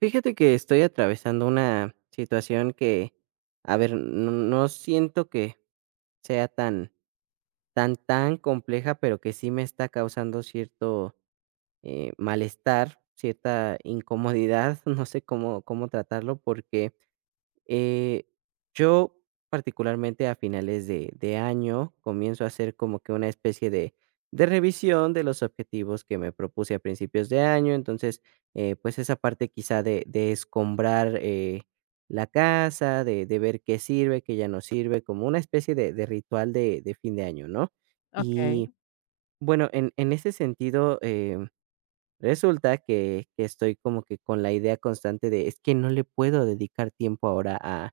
Fíjate que estoy atravesando una situación que, a ver, no, no siento que sea tan, tan, tan compleja, pero que sí me está causando cierto malestar, cierta incomodidad. No sé cómo tratarlo, porque eh, yo particularmente a finales de año comienzo a hacer como que una especie de revisión de los objetivos que me propuse a principios de año. Entonces, pues esa parte quizá de escombrar la casa, de ver qué sirve, qué ya no sirve, como una especie de ritual de fin de año, ¿no? Okey, Y bueno, en ese sentido, resulta que estoy como que con la idea constante de: "Es que no le puedo dedicar tiempo ahora a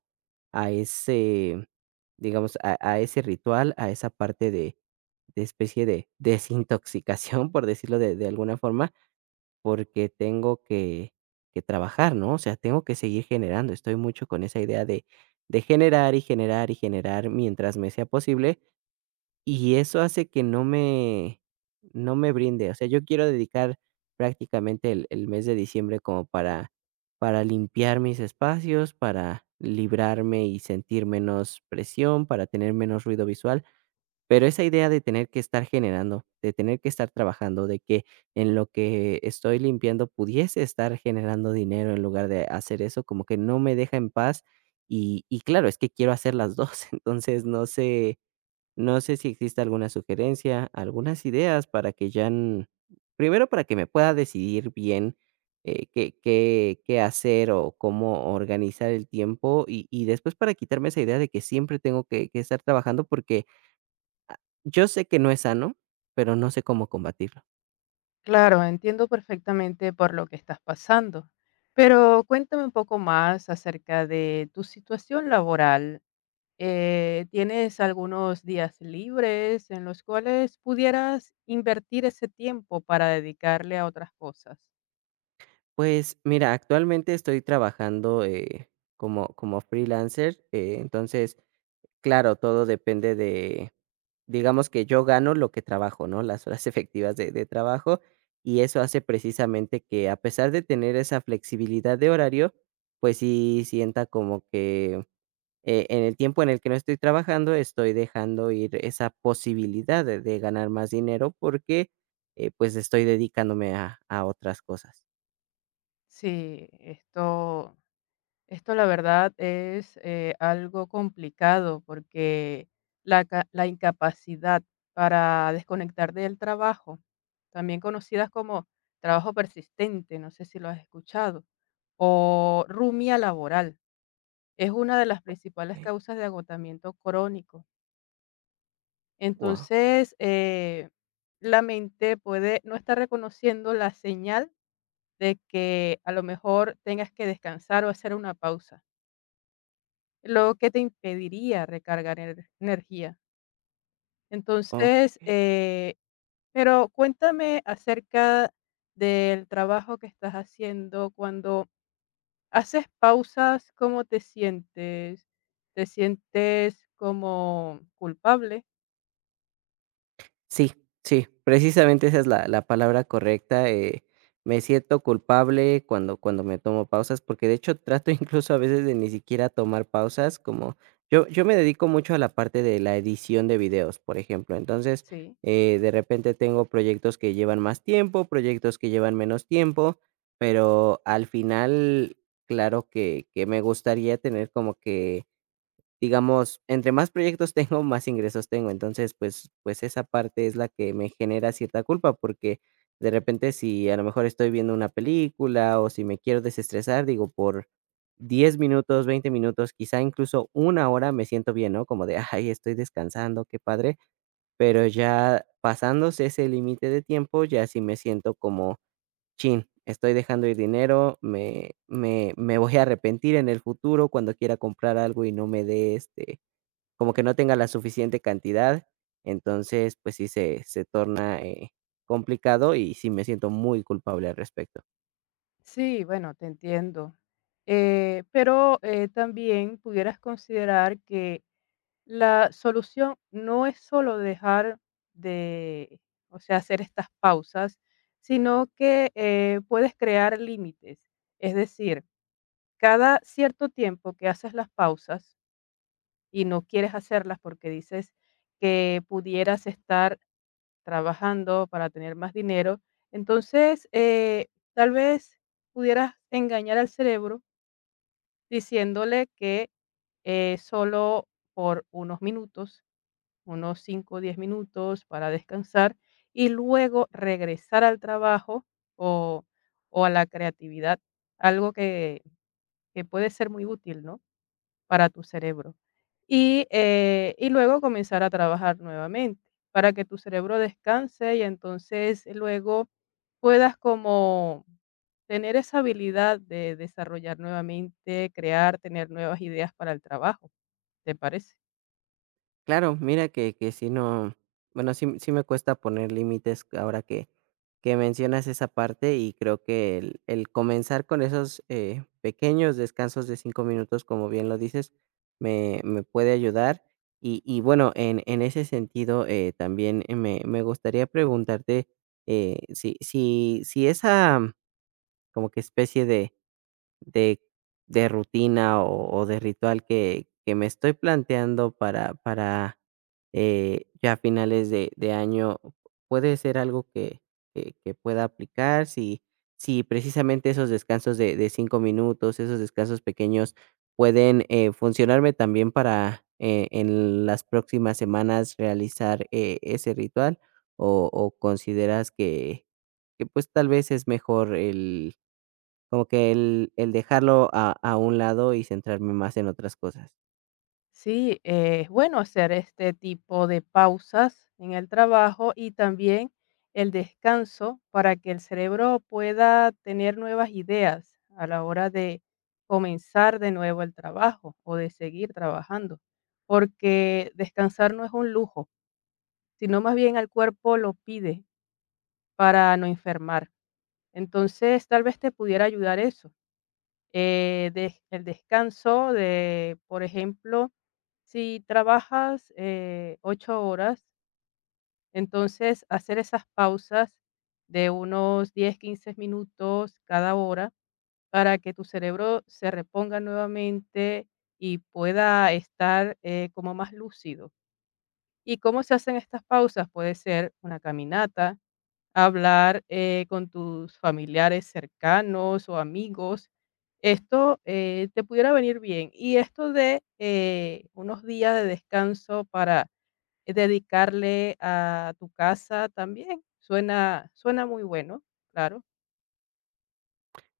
ese, digamos, a ese ritual, a esa parte de especie de desintoxicación", por decirlo de alguna forma, porque tengo que trabajar, ¿no? O sea, tengo que seguir generando. Estoy mucho con esa idea de generar, y generar, y generar mientras me sea posible, y eso hace que no me brinde. O sea, yo quiero dedicar prácticamente el mes de diciembre como para limpiar mis espacios, para librarme y sentir menos presión, para tener menos ruido visual, pero esa idea de tener que estar generando, de tener que estar trabajando, de que en lo que estoy limpiando pudiese estar generando dinero en lugar de hacer eso, como que no me deja en paz. Y claro, es que quiero hacer las dos. Entonces no sé si existe alguna sugerencia, algunas ideas para que ya, primero para que me pueda decidir bien, qué hacer o cómo organizar el tiempo, y después para quitarme esa idea de que siempre tengo que estar trabajando, porque yo sé que no es sano, pero no sé cómo combatirlo. claro, entiendo perfectamente por lo que estás pasando. Pero cuéntame un poco más acerca de tu situación laboral. ¿tienes algunos días libres en los cuales pudieras invertir ese tiempo para dedicarle a otras cosas? Pues mira, actualmente estoy trabajando como freelancer, entonces, claro, todo depende de, digamos que yo gano lo que trabajo, ¿no? Las horas efectivas de trabajo. Y eso hace precisamente que, a pesar de tener esa flexibilidad de horario, pues sí sienta como que, en el tiempo en el que no estoy trabajando, estoy dejando ir esa posibilidad de ganar más dinero, porque pues estoy dedicándome a otras cosas. Sí. Esto la verdad es algo complicado porque la incapacidad para desconectar del trabajo, también conocidas como trabajo persistente, no sé si lo has escuchado, o rumia laboral, es una de las principales Ok. causas de agotamiento crónico. Wow. Entonces, eh, la mente puede no estar reconociendo la señal de que a lo mejor tengas que descansar o hacer una pausa lo que te impediría recargar energía. Ok, Entonces, ok. eh, pero cuéntame acerca del trabajo que estás haciendo. Cuando haces pausas, ¿cómo te sientes? ¿Te sientes como culpable? Sí, sí, precisamente esa es la palabra correcta. Me siento culpable cuando me tomo pausas, porque de hecho trato incluso a veces de ni siquiera tomar pausas. Como, yo me dedico mucho a la parte de la edición de videos, por ejemplo. Entonces, Sí, de repente tengo proyectos que llevan más tiempo, proyectos que llevan menos tiempo, pero al final, claro que me gustaría tener como que... digamos, entre más proyectos tengo, más ingresos tengo. Entonces, pues esa parte es la que me genera cierta culpa, porque de repente, si a lo mejor estoy viendo una película o si me quiero desestresar, digo, por 10 minutos, 20 minutos, quizá incluso una hora, me siento bien, ¿no? Como de: "Ay, estoy descansando, qué padre". Pero ya pasándose ese límite de tiempo, ya sí me siento como: "Chin, estoy dejando ir dinero, me voy a arrepentir en el futuro cuando quiera comprar algo y no me dé, como que no tenga la suficiente cantidad". Entonces, pues sí se torna complicado y sí me siento muy culpable al respecto. sí, bueno, te entiendo. Pero también pudieras considerar que la solución no es solo dejar de, o sea, hacer estas pausas, sino que puedes crear límites. Es decir, cada cierto tiempo que haces las pausas y no quieres hacerlas porque dices que pudieras estar trabajando para tener más dinero, entonces tal vez pudieras engañar al cerebro diciéndole que solo por unos minutos unos 5 o 10 minutos para descansar y luego regresar al trabajo o, o a la creatividad, algo que puede ser muy útil, ¿no? Para tu cerebro. Y luego comenzar a trabajar nuevamente para que tu cerebro descanse y entonces luego puedas como tener esa habilidad de desarrollar nuevamente, crear, tener nuevas ideas para el trabajo. ¿Te parece? Claro, mira que si no, bueno, sí sí me cuesta poner límites ahora que mencionas esa parte, y creo que el comenzar con esos pequeños descansos de 5 minutos, como bien lo dices, me puede ayudar. Y bueno, en ese sentido, también, me gustaría preguntarte, si esa como que especie de de rutina o de ritual que me estoy planteando para ya finales de año, puede ser algo que pueda aplicar, si precisamente esos descansos de 5 minutos, esos descansos pequeños pueden, funcionarme también para, en las próximas semanas realizar, ese ritual, o consideras que, pues, tal vez es mejor el como que el dejarlo a un lado y centrarme más en otras cosas. Sí, es bueno hacer este tipo de pausas en el trabajo y también el descanso para que el cerebro pueda tener nuevas ideas a la hora de comenzar de nuevo el trabajo o de seguir trabajando, porque descansar no es un lujo, sino más bien al cuerpo lo pide para no enfermar. Entonces, tal vez te pudiera ayudar eso, el descanso de, por ejemplo, si trabajas 8 horas, entonces hacer esas pausas de unos 10, 15 minutos cada hora para que tu cerebro se reponga nuevamente y pueda estar como más lúcido. ¿Y cómo se hacen estas pausas? Puede ser una caminata, hablar con tus familiares cercanos o amigos. Esto te pudiera venir bien. Y esto de unos días de descanso para dedicarle a tu casa también. Suena, suena muy bueno, claro.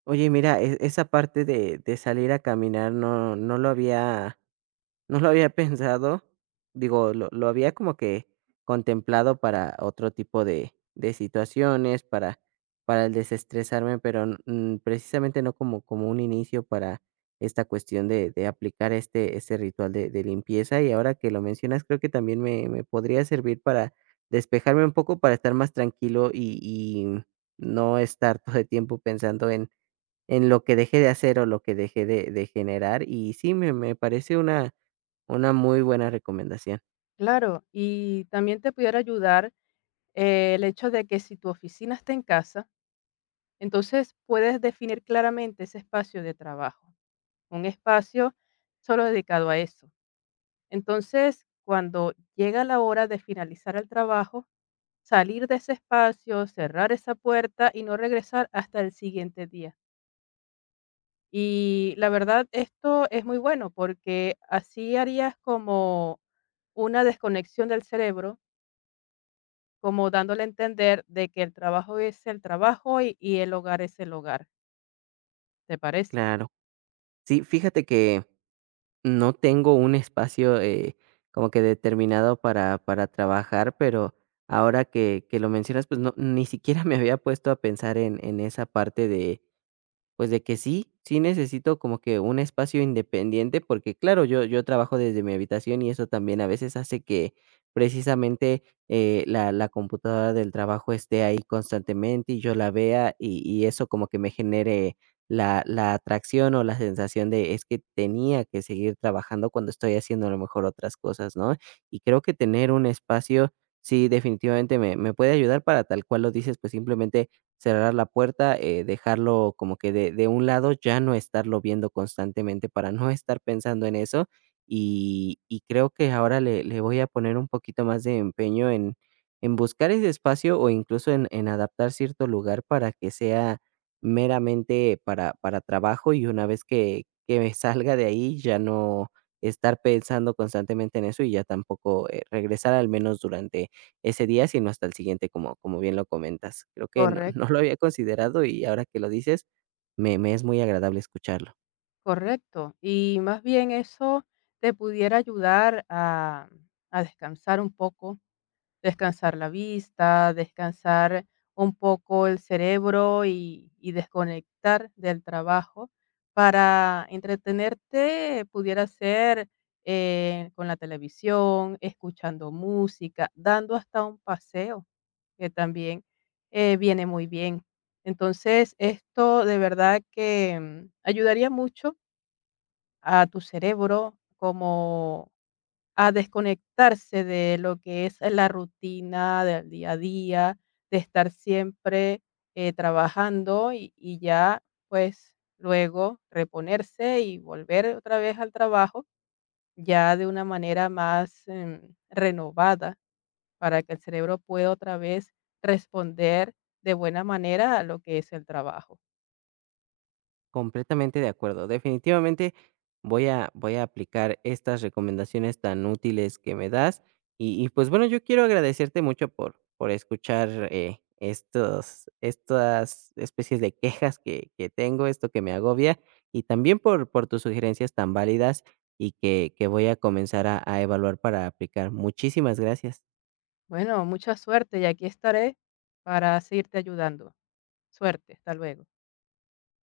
Oye, mira, esa parte de salir a caminar no lo había pensado. Digo, lo había como que contemplado para otro tipo de situaciones, para el desestresarme, pero, precisamente no como un inicio para esta cuestión de aplicar este ritual de limpieza. Y ahora que lo mencionas, creo que también me podría servir para despejarme un poco, para estar más tranquilo y no estar todo el tiempo pensando en lo que dejé de hacer o lo que dejé de generar. Y sí, me parece una muy buena recomendación, Claro, y también te pudiera ayudar el hecho de que si tu oficina está en casa, entonces puedes definir claramente ese espacio de trabajo, un espacio solo dedicado a eso. Entonces, cuando llega la hora de finalizar el trabajo, salir de ese espacio, cerrar esa puerta y no regresar hasta el siguiente día. Y la verdad, esto es muy bueno porque así harías como una desconexión del cerebro, como dándole a entender de que el trabajo es el trabajo y el hogar es el hogar. ¿Te parece? claro. Sí, fíjate que no tengo un espacio, como que determinado para trabajar, pero ahora que lo mencionas, pues, no, ni siquiera me había puesto a pensar en esa parte. De Pues de que sí, sí necesito como que un espacio independiente, porque claro, yo trabajo desde mi habitación, y eso también a veces hace que precisamente la computadora del trabajo esté ahí constantemente y yo la vea, y eso como que me genere la atracción o la sensación de es que tenía que seguir trabajando cuando estoy haciendo a lo mejor otras cosas, ¿no? Y creo que tener un espacio, sí, definitivamente me puede ayudar para tal cual lo dices, pues simplemente cerrar la puerta, dejarlo como que de un lado, ya no estarlo viendo constantemente para no estar pensando en eso. Y creo que ahora le voy a poner un poquito más de empeño en, buscar ese espacio, o incluso en adaptar cierto lugar para que sea meramente para trabajo, y una vez que me salga de ahí ya no estar pensando constantemente en eso, y ya tampoco regresar, al menos durante ese día, sino hasta el siguiente, como bien lo comentas. Creo que no no Correcto. lo había considerado y ahora que lo dices, me es muy agradable escucharlo. Correcto. Y más bien eso te pudiera ayudar a descansar un poco, descansar la vista, descansar un poco el cerebro y desconectar del trabajo. Para entretenerte pudiera ser, con la televisión, escuchando música, dando hasta un paseo, que también, viene muy bien. Entonces, esto de verdad que, ayudaría mucho a tu cerebro como a desconectarse de lo que es la rutina del día a día, de estar siempre, trabajando y ya, pues, luego reponerse y volver otra vez al trabajo, ya de una manera más, renovada, para que el cerebro pueda otra vez responder de buena manera a lo que es el trabajo. Completamente de acuerdo. Definitivamente voy a aplicar estas recomendaciones tan útiles que me das. Y pues bueno, yo quiero agradecerte mucho por escuchar estas especies de quejas que tengo, esto que me agobia, y también por tus sugerencias tan válidas y que voy a comenzar a evaluar para aplicar. Muchísimas gracias. Bueno, mucha suerte y aquí estaré para seguirte ayudando. Suerte, hasta luego.